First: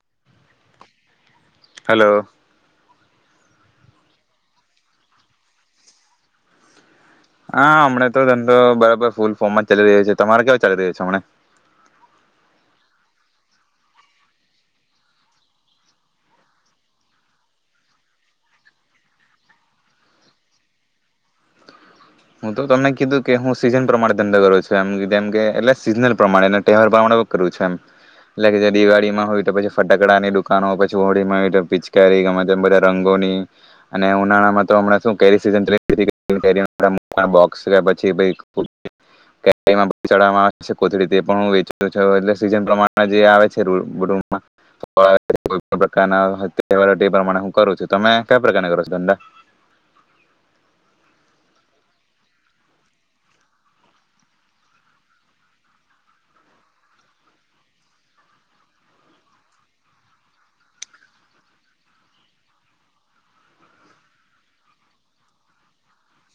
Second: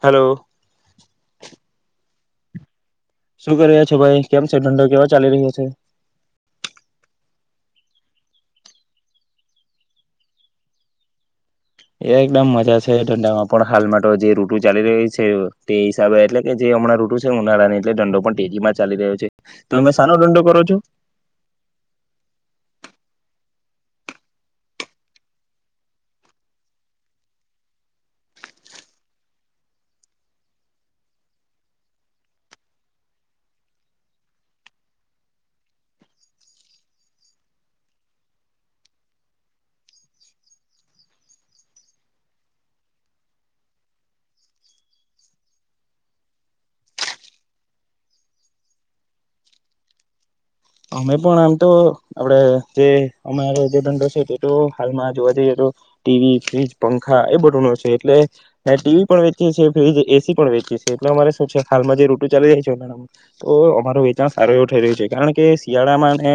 Hello. Hello. શું કર્યા છો ભાઈ કેમ છે ઢંડો કેવા ચાલી રહ્યો છે. હા હમણાં તો ધંધો બરાબર ફૂલ ફોર્મમાં ચાલી રહ્યો છે તમારે કેવા ચાલી રહ્યો છે હમને. એ એકદમ મજા છે દંડામાં પણ હાલમાં તો જે રૂટુ ચાલી રહી છે તે હિસાબે એટલે કે જે હમણાં રૂટુ છે ઉનાળા ને એટલે દંડો પણ તેરીમાં ચાલી રહ્યો છે તો તમે સાનો ધંધો કરો છો. હું તો તમને કીધું કે હું સીઝન પ્રમાણે ધંધો કરું છું એમ જેમ કે એટલે સીઝનલ પ્રમાણે તહેવાર પ્રમા કરું છે એમ એટલે કે જે દિવાળીમાં હોય તો પછી ફટાકડાની દુકાનો પછી હોળીમાં હોય પિચકારી ગમે બધા રંગોની અને ઉનાળામાં તોમ શ સ સ પછી આવેથી છ સ પ્રમા જે છેમા હું કરું છું તમે કયા પ્રકાર કરો છો ધંધા. અમે પણ આમ તો આપડે જે અમારે જે ધંધો છે તે તો હાલમાં જોવા જઈએ તો ટીવી ફ્રીજ પંખા એ બધું ન છે એટલે ટીવી પણ વેચીએ છીએ ફ્રીજ એસી પણ વેચીએ છીએ એટલે અમારે શું છે હાલમાં જે રઋટુ ચાલી જાય છે તો અમાર વેચાણ સારો એવું થઈ રહ્યું છે કારણ કે શિયાળામાં ને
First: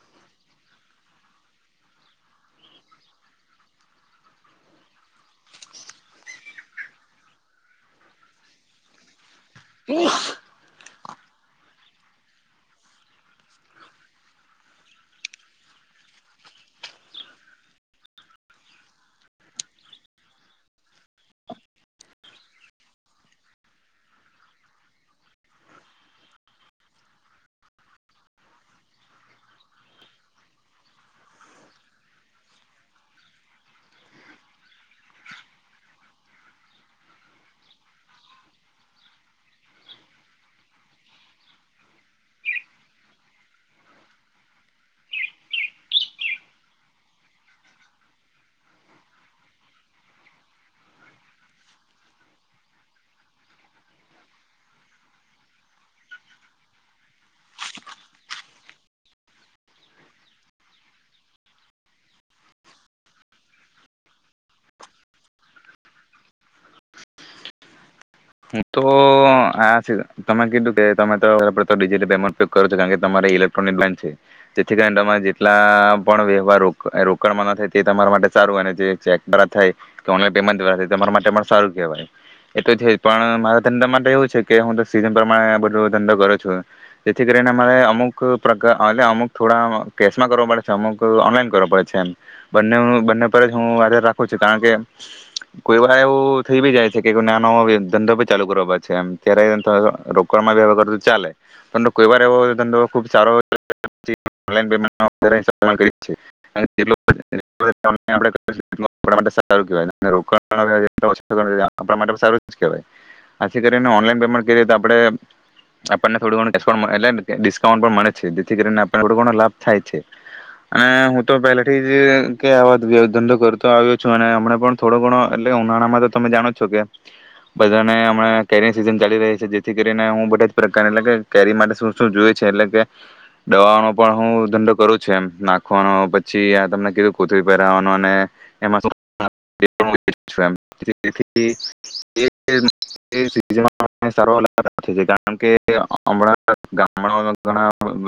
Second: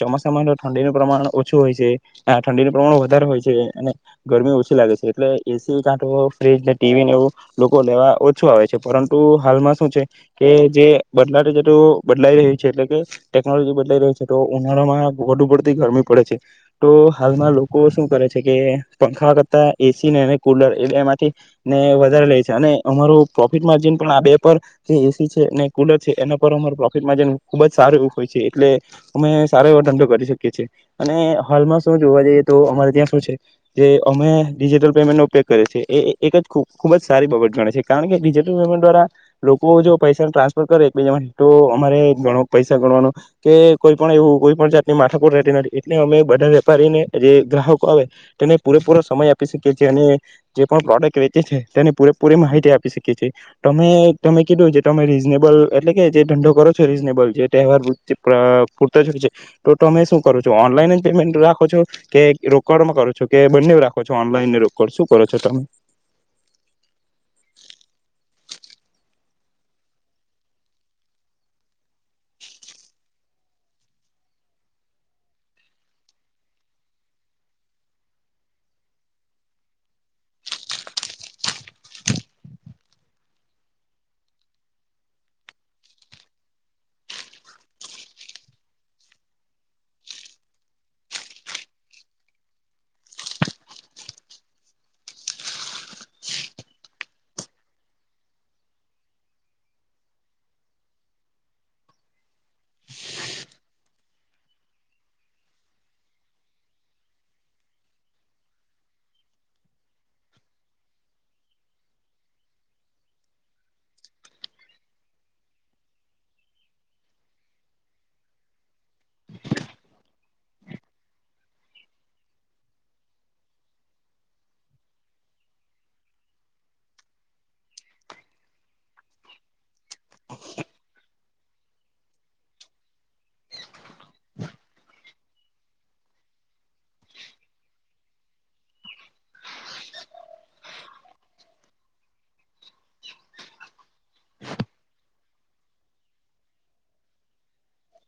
ચોમાસામાં ઠંડીનું પ્રમાણ ઓછું હોય છે ઠંડીનું પ્રમાણ વધારે હોય છે અને ગરમી ઓછી લાગે છે એટલે એસી કાંઠો ફ્રીજ ને ટીવીને એવું લોકો લેવા ઓછું આવે છે પરંતુ હાલમાં શું છે કે જે બદલાટે છેટું બદલાઈ રહ્યું છે એટલે કે ટેકનોલોજી બદલાઈ રહી છે તો ઉનાળામાં વધુ પડતી ગરમી પડે છે તો હાલમાં લોકો શું કરે છે કે પંખા કરતાં એસી ને કૂલર એ એમાંથી ને વધારે લે છે અને અમારું પ્રોફિટ માર્જિન પણ આ બે પર જે એસી છે અને કૂલર છે એના પર અમારું પ્રોફિટ માર્જિન ખૂબ જ સારું હોય છે એટલે અમે સારો એવો ધંધો કરી શકીએ છીએ અને હાલમાં શું જોવા જઈએ તો અમારે ત્યાં શું છે જે અમે ડિજિટલ પેમેન્ટનો ઉપયોગ કરીએ છે એ એક જ ખૂબ જ સારી બાબત ગણે છે કારણ કે ડિજિટલ પેમેન્ટ દ્વારા લોકો જો પૈસા ટ્રાન્સફર કરે એકબીજામાં તો અમારે ઘણો પૈસા ગણવાનો કે કોઈ પણ એવું કોઈ પણ જાતની માથાકો રહેતી નથી એટલે અમે બધા વેપારીને જે ગ્રાહકો આવે તેને પૂરેપૂરો સમય આપી શકીએ છીએ અને જે પણ પ્રોડક્ટ વેચે છે તેને પૂરેપૂરી માહિતી આપી શકીએ છીએ તમે તમે કીધું જે તમે રીઝનેબલ એટલે કે જે ધંંધો કરો છો રીઝનેબલ જે તહેવાર પૂરત છે તો તમે શું કરો છો ઓનલાઈન પેમેન્ટ રાખો છો કે રોકડમાં કરો છો કે બંને રાખો છો ઓનલાઈન ને રોકડ શું કરો છો તમે? હું તો આ તમે કીધું કે તમે તો ડિજિલ પેન્ટ કરો કારણ કે તમારેઇ જેથી કરી તમા જેટલા પણ વ્યવહાર રોકાણ ના થાય તે તમારા માટે સારું જે ચેક થાય કે ઓનલાન પેમેન્ટાય તમા માટે પણ સારું કહેવાય એ તો. પણ મારા ધંધા માટે એવું છે કે હું તો સીઝન પ્રમાણે આ બધો ધંધો કરું છું જેથી કરીને મારે અમુક પ્રકાર એટલે અમુક થોડા કેશમાં કરવા પડે છે અમુક ઓનલાઈન કરવો પડે છે એમ બંને બંને પર જ હું યાધ રાખું છું કારણ કે કોઈ વા એવું થઈ બી જાય છે કે કો ના ન ધંધો પણ ચાલુ કરવા પ છે એમ ત્યારે રોકણમાં બી હ કરું ચાલે પર કોઈ વાર એવો ધંધો ખૂબ સારો માટે સારું- થી કરીને ઓનલાઈન પેમેન્ટ કરીએ તો આપે આપણને થોડું એ ડિસ્કાઉન્ટ પણ મળે છે જેથી કરીને આપ થોડો ઘણો લાભ થાય છે અને હું તો પેલાથી જ આ ધંધો કરતો આવ્યો છું અનેમને પણ થોડો ઘણો એટલે ઉનાળામાં તો તમે જાણો છો કે બધાને હમણા કેરી સિઝન ચાલી રહી છે જેથી કરીને હું બધા જ પ્રકારની એટલે કે કેરી માટે શું શું જોય છે એટલે કે દવાનો પણ હું ધંધો કરું છું એ નાખવાનો પછી આ તમને કીધું કોથી પહેરાવાનો અને એમાં શ કારણ કેામ ઘણા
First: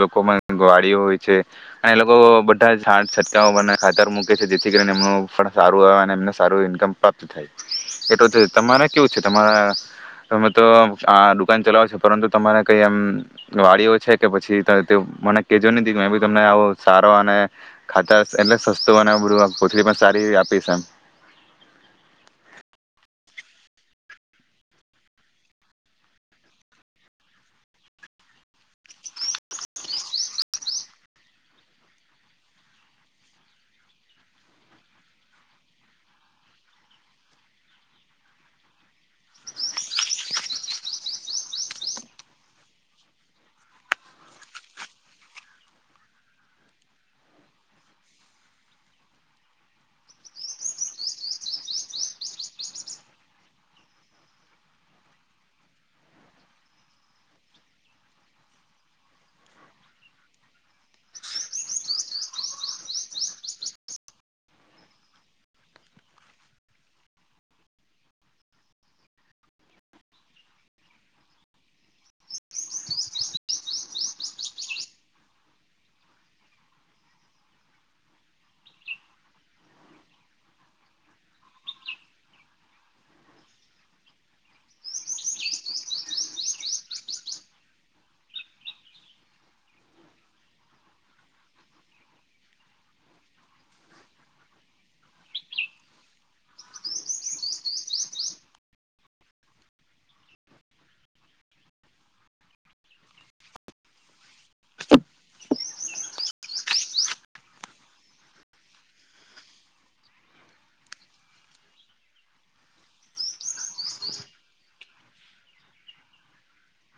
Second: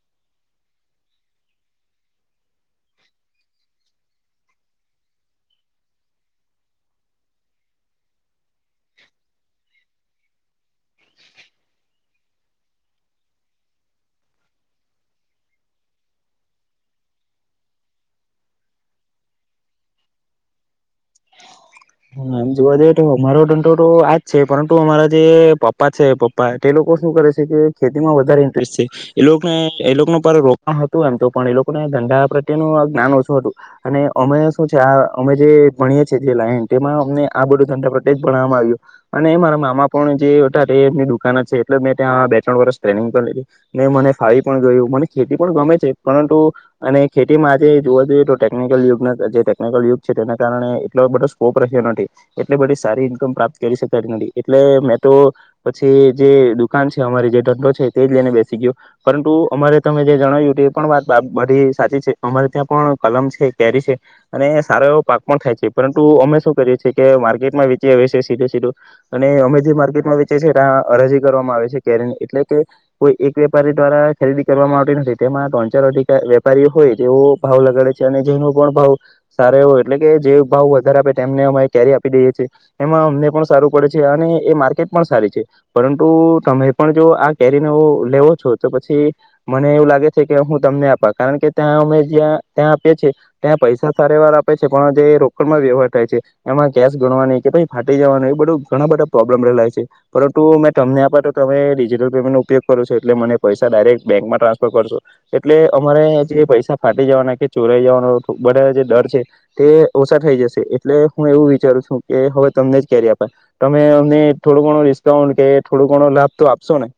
લોકો ગડીઓ હોય છે અને એ લોકો બધા છટકાઓ બને ખાતર મૂકે છે જેથી કરીને એમનું ફળ સારું આવે. સું ઇન્મ પ્રાપ્ત થાય એટલું તમારે કેવું છે તમારા તમે તો આ દુકાન ચલાવો છો પરંતુ તમારે કઈ એમ વાડીઓ છે કે પછી મને કેજો ન મે બી તમને આવ સારો અને ખાતા એટલે સસ્તું અને બધું પોથરી પણ સારી આપીશ એમ. એમ જોવા જઈએ તો અમારો દંડો તો આજ છે પરંતુ અમારા જે પપ્પા છે પપ્પા તે લોકો શું કરે છે કે ખેતીમાં વધારે ઇન્ટરેસ્ટ છે એ લોકોને એ લોકોનું પર રોકાણ હતું એમ તો પણ એ લોકોને ધંધડા પ્રત્યેનું આ જ્ઞાન ઓછું હતું અને અમે શું છે આ અમે જે ભણીએ છીએ જે લાઈન તેમાં અમને આ બધું ધંધા પ્રત્યે જ ભણવામાં આવ્યું અને મારા મામા પણ જેારે એમની દુકાાન જ છે એટલે મેં ત્યાં બે ત્રણ વરષ ટ્રેનિંગ પણ લીધી ને મને ફાળી પણ ગયું મને ખેતી પણ ગમે છે પરંતુ અને ખેતીમાં આજે જોવા જઈએ તો ટેકનિકલ યુગ જે ટેકનિકલ યુગ છે તેના કારણે એટલો બધ નથી એટલે બધી સારી ઈન્કમ પ્રાપ્ત કરી શકાય નથી એટલે મેં તો પછી જે દુકાન છે અમારી જે ધંડો છે તે જ લઈને બેસી ગયો પરંતુ અમારે તમે જે જણાવ્યું એ પણ વાત બધી સાચી છે અમારે ત્યાં પણ કલમ છે કેરી છે અને સારો એવો પાક પણ થાય છે. અમે શું કરીએ છી કે માર્કેટમાં વેચી છે સીધો સીધું અને અમે જે માર્કેટમાં વેચી છીએ ત્યાં અ રજી કરવામાં આવે છે કેરીન એટલે કે કોઈ એક વેપારી દ્વારા ખરીદી કરવામાં આવતી નથી તેમાં ત્રણ ચાર અધિક વેપારીઓ હોય તેવો ભાવ લગાડે છે અને જેનો પણ ભાવ સારા એ હો એટલે કે જે ભાવ ને અ કેરી આપી દઈએ છીએ એમાં અમને પણ સારું પડે છે અને એ માર્કેટ પણ સારી છે પરંતુ તમે પણ જો આ કેરીનો લેવો છો તો પછી મને એવું લાગે છે કે હું તમને આપ કારણ કે ત્યાં અમે જ્યાં ત્યાં આપીએ છે ત્યાં પૈસા સારા વાર આપે છે પણ જે રોકડ વ્યવહાર થાય છે એમાં ગેસ ગણવાની કે પછ ફાટી જવાનું એ બધું ઘણા બધા પ્રોબ્લેમ રહેલાય છે પરંતુ મેં તમને આપ તો તમે ડિજિટલ પેમેન્ટનો ઉપયોગ કરો છો એટલે મને પૈસા ડાયરેક્ટ બેંકમાં ટ્રાન્સફર કરશો એટલે અમારે જે પૈસા ફાટી જવાના કે ચોરાઈ જવાનો બધા જે ડર છે તે થઈ જશે એટલે હું એવું વિચારું છું કે હવે તમને જ કેરી આપાય તમે અમને થોડો ઘણો ડિસ્કાઉન્ટ કે થોડો ઘણો લાભ તો આપશો ને.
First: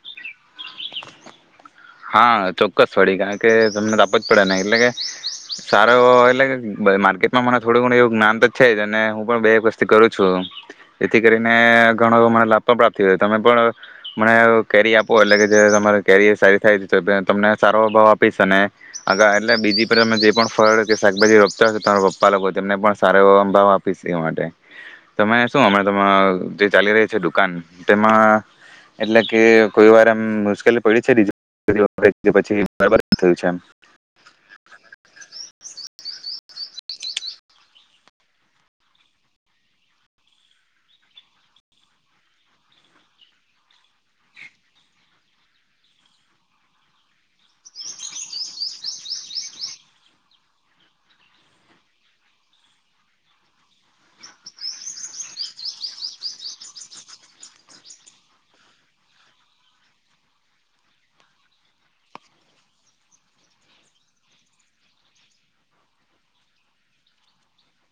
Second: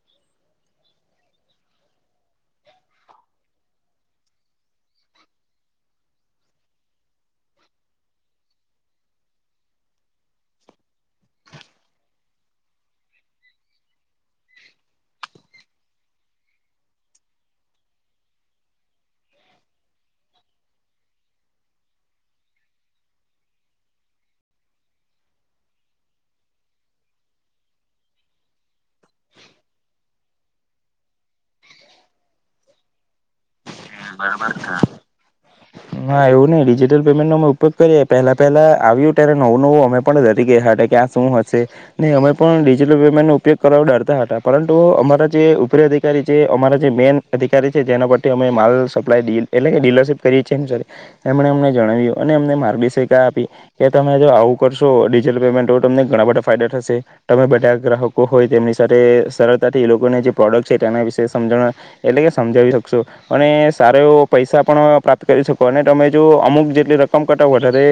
હા ચોક્કસ વડીી કારણ કે તમને તાપ જ પડે નહી એટલે કે સારો એટલે કે માર્કેટમાં મને થોડું ઘણું એવું જ્ઞાન તો છે જ અને હું પણ બે એક વસ્થી કરું છું જેથી કરીને ઘણો મને લાભ પણ પ્રાપ્ત તમે પણ મને કેરી આપો એટલે કે જે તમારી કેરી સારી થ તમને સારો ભાવ આપીશ અને આગા એટલે બીજી પર તમે જે પણ ફળ કે શાકભાજી રોપતા હ તમારા પપ્પા લોકો તેમને પણ સારો એ ભાવ આપીશ એ માટે તમે શું હમણા જે ચાલી રહી છે દુકાન તેમાં એટલે કે કોઈ વાર એમ મુશ્કેલી પડી છે બ પછી બરાબર થયું છે એમ. હા એવું નહ ડિજિટલ પેમેન્ટ નો અમે ઉપયોગ કરીએ પહેલા પહેલા આવ્યું ત્યારે નવું નવું અમે પણ ડરી ગયા હતા કે આ શું હશે ન અમે પણ ડિજટલ પેમેન્ટ નો ઉપયોગ કરવા ડરતા હતા પરંતુ અમારા જે ઉપરી અધિકારી છે અમારા જે મેન અધિકારી છે જેના પરથી અમે માલ સપ્લાય ડીલ એટલે કે ડીલરશીપ કરીએ છીએ એમ સાથે એમણે અમને જણાવ્યું અને અમને માર્ગદર્શિકા આપી કે તમે જો આવું કરશો ડિજલ પેમેન્ટ હોય તો તમને ઘણા બધા ફાયદા થશે તમે બધા ગ્રાહકો હોય તેમની સાથે સરળતાથી એ લોકોને જે પ્રોડક્ટ છે તેના વિશે સમજણવા એટલે કે સમજાવી શકશો અને સારો એવો પૈસા પણ પ્રાપ્ત કરી શકો અને તમે જો અમુક જેટલી રકમ કટાવો વધારે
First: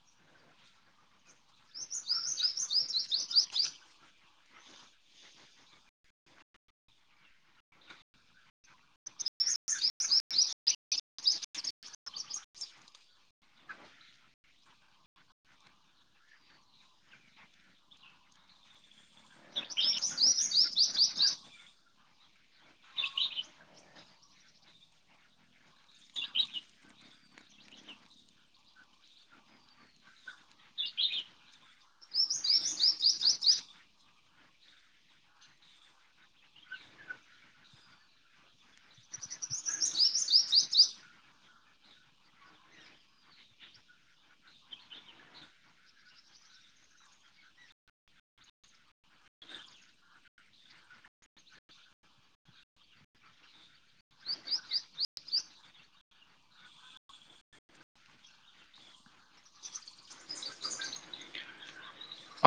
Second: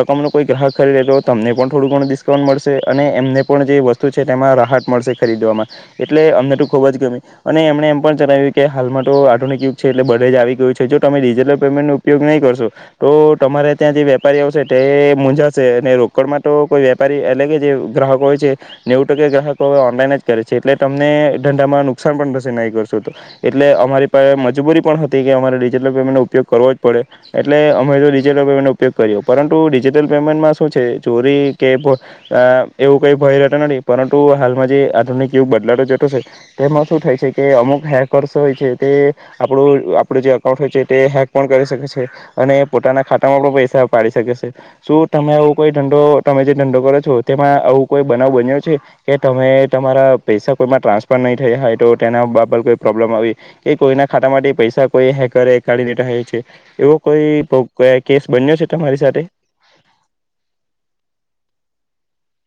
રકમનો કોઈ ગ્રાહક ખરીદે તો તમને પણ થોડું ઘણું ડિસ્કાઉન્ટ મળશે અને એમને પણ જે વસ્તુ છે તેમાં રાહત મળશે ખરીદવામાં એટલે અમને તો ખૂબ જ ગમી અને એમણે એમ પણ જણાવ્યું કે હાલમાં તો આધુનિક યુગ છે એટલે બ આવી ગયું છે જો તમે ડિજિટલ પેમેન્ટ ન ઉપયોગ નહીં કરશો તો તમારે ત્યાં જે વેપારી આવશે તે મુંઝાશે અને રોકડમાં તો કોઈ વેપારી એટલે કે જે ગ્રાહકો હોય છે નેવું ટકા ગ્રાહકો ઓનલાઈન જ કરે છે એટલે તમને ધંધામાં નુકસાન પણ થશે નહી કરશો તો એટલે અમારી પાસે મજબૂરી પણ કે અમારે ડિજિટલ પેમેન્ટનો ઉપયોગ કરવો જ પડે એટલે અમે તો ડિજિટલ પેમેન્ટનો ઉપયોગ કરીએ પરંતુ ડિજિટલ પેમેન્ટમાં શું છે ચોરી કે એવું કંઈ ભય રહેતો નથી પરંતુ હાલમાં જે આધુનિક યુગ બદલાડો જતો છે તેમાં શું થાય છે કે અમુક હેકર્સ હોય છે તે આપણું આપણું જે અકાઉન્ટ હોય છે તે હેક પણ કરી શકે છે અને પોતાના ખાતામાં પણ પૈસા પાડી શકે છે શું તમે આવો કોઈ ધંધો તમે જે ધંધો કરો છો તેમાં આવું કોઈ બનાવ બન્યો છે કે તમે તમારા પૈસા કોઈમાં ટ્રાન્સફર નહીં થયા હોય તો તેના બાબર કોઈ પ્રોબ્લમ આવી કે કોઈના ખાતા માટે પૈસા કો હેક કાઢીને છે એવો કોઈ કેસ બન્યો છે તમારી સાથે.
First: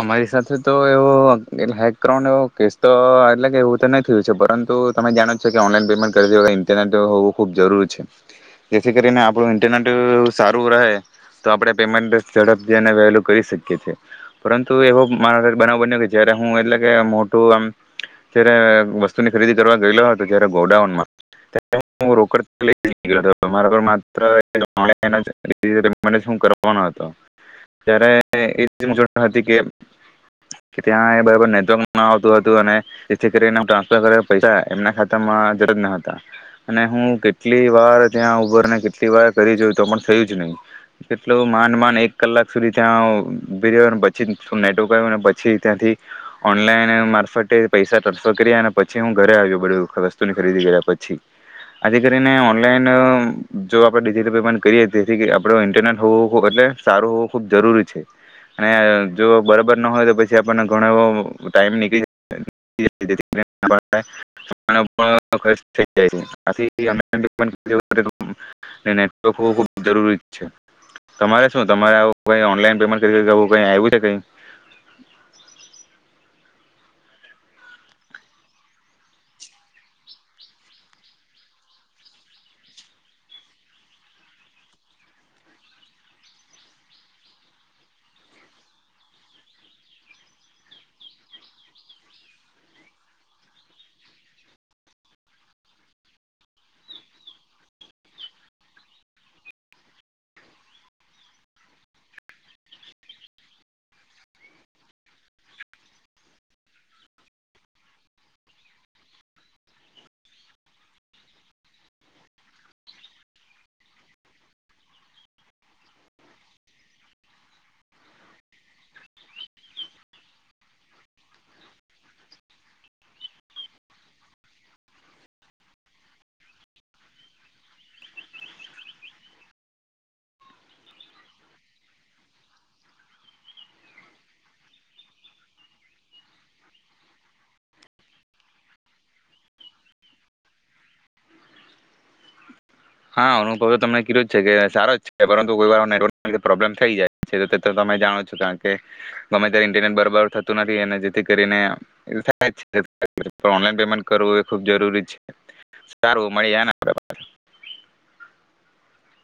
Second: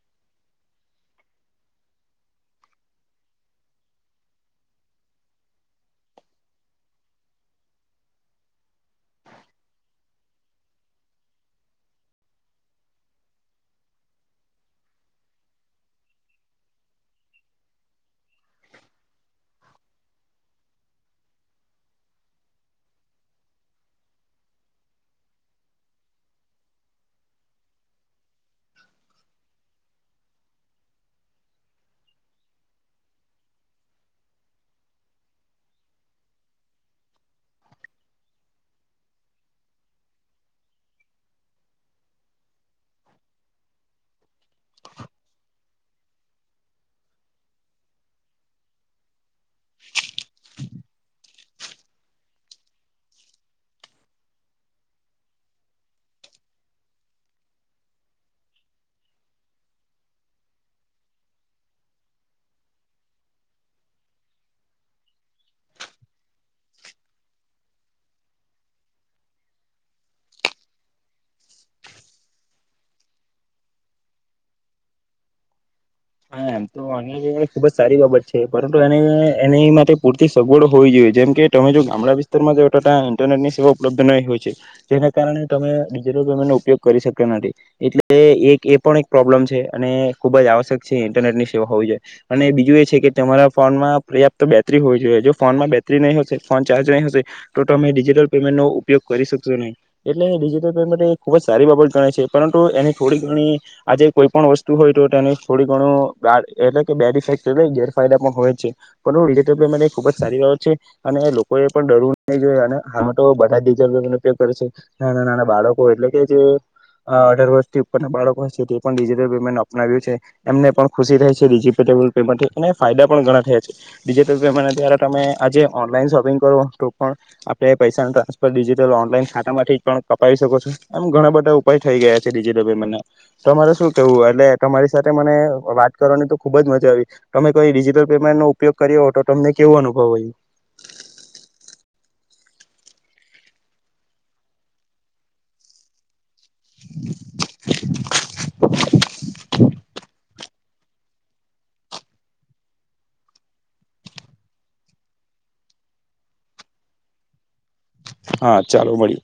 અમારી સાથે તો એવો હેક કરો એવો કેસ તો એટલે કે એવું તો નહી થયું છે પરંતુ તમે જાણો છો કે ઓનલાઈન પેમેન્ટ કરતી હોખ ઇન્ટરનેટ હોવું ખુબ જરૂરી છે જેથી કરીને આપણું ઇન્ટરનેટ સારું રહે તો આપણે પેમેન્ટ ઝડપથીને વેલુ કરી શકીએ છે. એવો મારા ઘ બનાવ બન્યો કે જયારે હું એટલે કે મોટું આમ જારે વસ્તુની ખરીદી કરવા ગયેલો હતો ગોડાઉન હ રોકડ હતો. ત્યાં એ બરાબર નેટવર્ક આવતું હતું અને જેથી કરી એ ટ્રાન્સફર કરે પૈસા એમના ખાતામાં જર જ ન હતા અને હું કેટલી વાર ત્યાં ઉભરને કેટલી વાર કરી જોઉ તો પણ થયું જ નહી કેટલું માન માન એક કલાક સુધી ત્યાં પછી શ નેટવર્ક આવ પછી ત્યાંથી ઓનલાઈન મારફતે પૈસા ટ્રાન્સફર કર્યા અને પછી હું ઘરે આવ્યો બધ વસ્તુની ખરીદી કર્યા પછી આજે કરીને ઓનલાઈન જો આપણે ડિજિટલ પેમેન્ટ કરીએ તેથી આપડ ઇન્ટરનેટ હોવું એટલે સારું હોવું ખૂબ જરૂરી છે. અને જો બરાબર ન હોય તો પછી આપણને ઘણો એવો ટાઈમ નીકળી જ જથીમા પણ ખર્ચ થઈ જાય છે આથી નેટવર્ક હોવું ખૂબ જરૂરી છે તમારે શું તમારે આવું કઈ ઓનલાઈન પેમેન્ટ કરી કઈ આવ્યું છે કઈ હા એમ તો અ ખૂબ જ સારી બાબત છે પરંતુ એને એની માટે પૂરતી સગવડો હોવી જોઈએ જેમ કે તમે જો ગામડા વિસ્તારમાં જો ટા ઇન્ટરનેટની સેવા ઉપલબ્ધ નહીં હોય છે જેના કારણે તમે ડિજિટલ પેમેન્ટનો ઉપયોગ કરી શક્યા નથી એટલે એક એ પણ એક પ્રોબ્લમ છે અને ખૂબ જ આવશ્યક છે ઇન્ટરનેટ ની સેવા હોવી જોઈએ અને બીજું એ છે કે તમારા ફોનમાં પર્યાપ્ત બેટરી હોવી જોઈએ જો ફોનમાં બેટરી નહીં હશે ફોન ચાર્જ નહીં હશે તો તમે ડિજિટલ પેમેન્ટનો ઉપયોગ કરી શકશો નહીં એટલે ડિજિટલ પેમેન્ટ એ ખૂબ જ સારી બાબત ગણે છે પરંતુ એની થોડી ઘણી આજે કોઈ પણ વસ્તુ હોય તો તેની થોડી ઘણું એટલે કે બેડ ઇફેક્ટ એટલે ગેરફાયદા પણ હોય જ છે પણ ડિજટલ પેમેન્ટ એ ખુબ જ સારી બાબત છે અને લોકો એ પણ ડરવું નહી જોઈે અને આમે તો બધા ડિજટલ પમેન્ટ ઉપયોગ કરે છે નાના નાના બાળકો એટલે કે જે અઢાર વર્ષથી ઉપરના બાળકો તે પણ ડિજિટલ પેમેન્ટ અપનાવ્યું છે. એમને પણ ખુશી થાય છે ડિજિટેબલ પેમેન્ટથી અને ફાયદા પણ ઘણા થયા છે ડિજિટલ પેમેન્ટ દ્વારા તમે આજે ઓનલાઈન શોપિંગ કરો તો પણ આપણે પૈસાનું ટ્રાન્સફર ડિજિટલ ઓનલાઈન ખાતામાંથી જ પણ કપાવી શકો છો એમ ઘણા બધા ઉપાય થઈ ગયા છે ડિજિટલ પેમેન્ટના તમારે શું કેવું એટલે તમારી સાથે મને વાત કરવાની તો ખુબ જ મજા આવી તમે કોઈ ડિજિટલ પેમેન્ટ નો ઉપયોગ કર્યો હો તો તમને કેવો અનુભવ આવ હા અનુભવ તો તમને કીધ્યો છે કે સારો જ છે પરંતુ કોઈ વાર પ્રોબ્લેમ થઈ જાય છે તો તમે જાણો છો કારણ કે ગમે ત્યારે ઇન્ટરનેટ બરાબર. જેથી કરી એ જરૂરી છે સારું મળીને. હા ચાલો મળ્યું.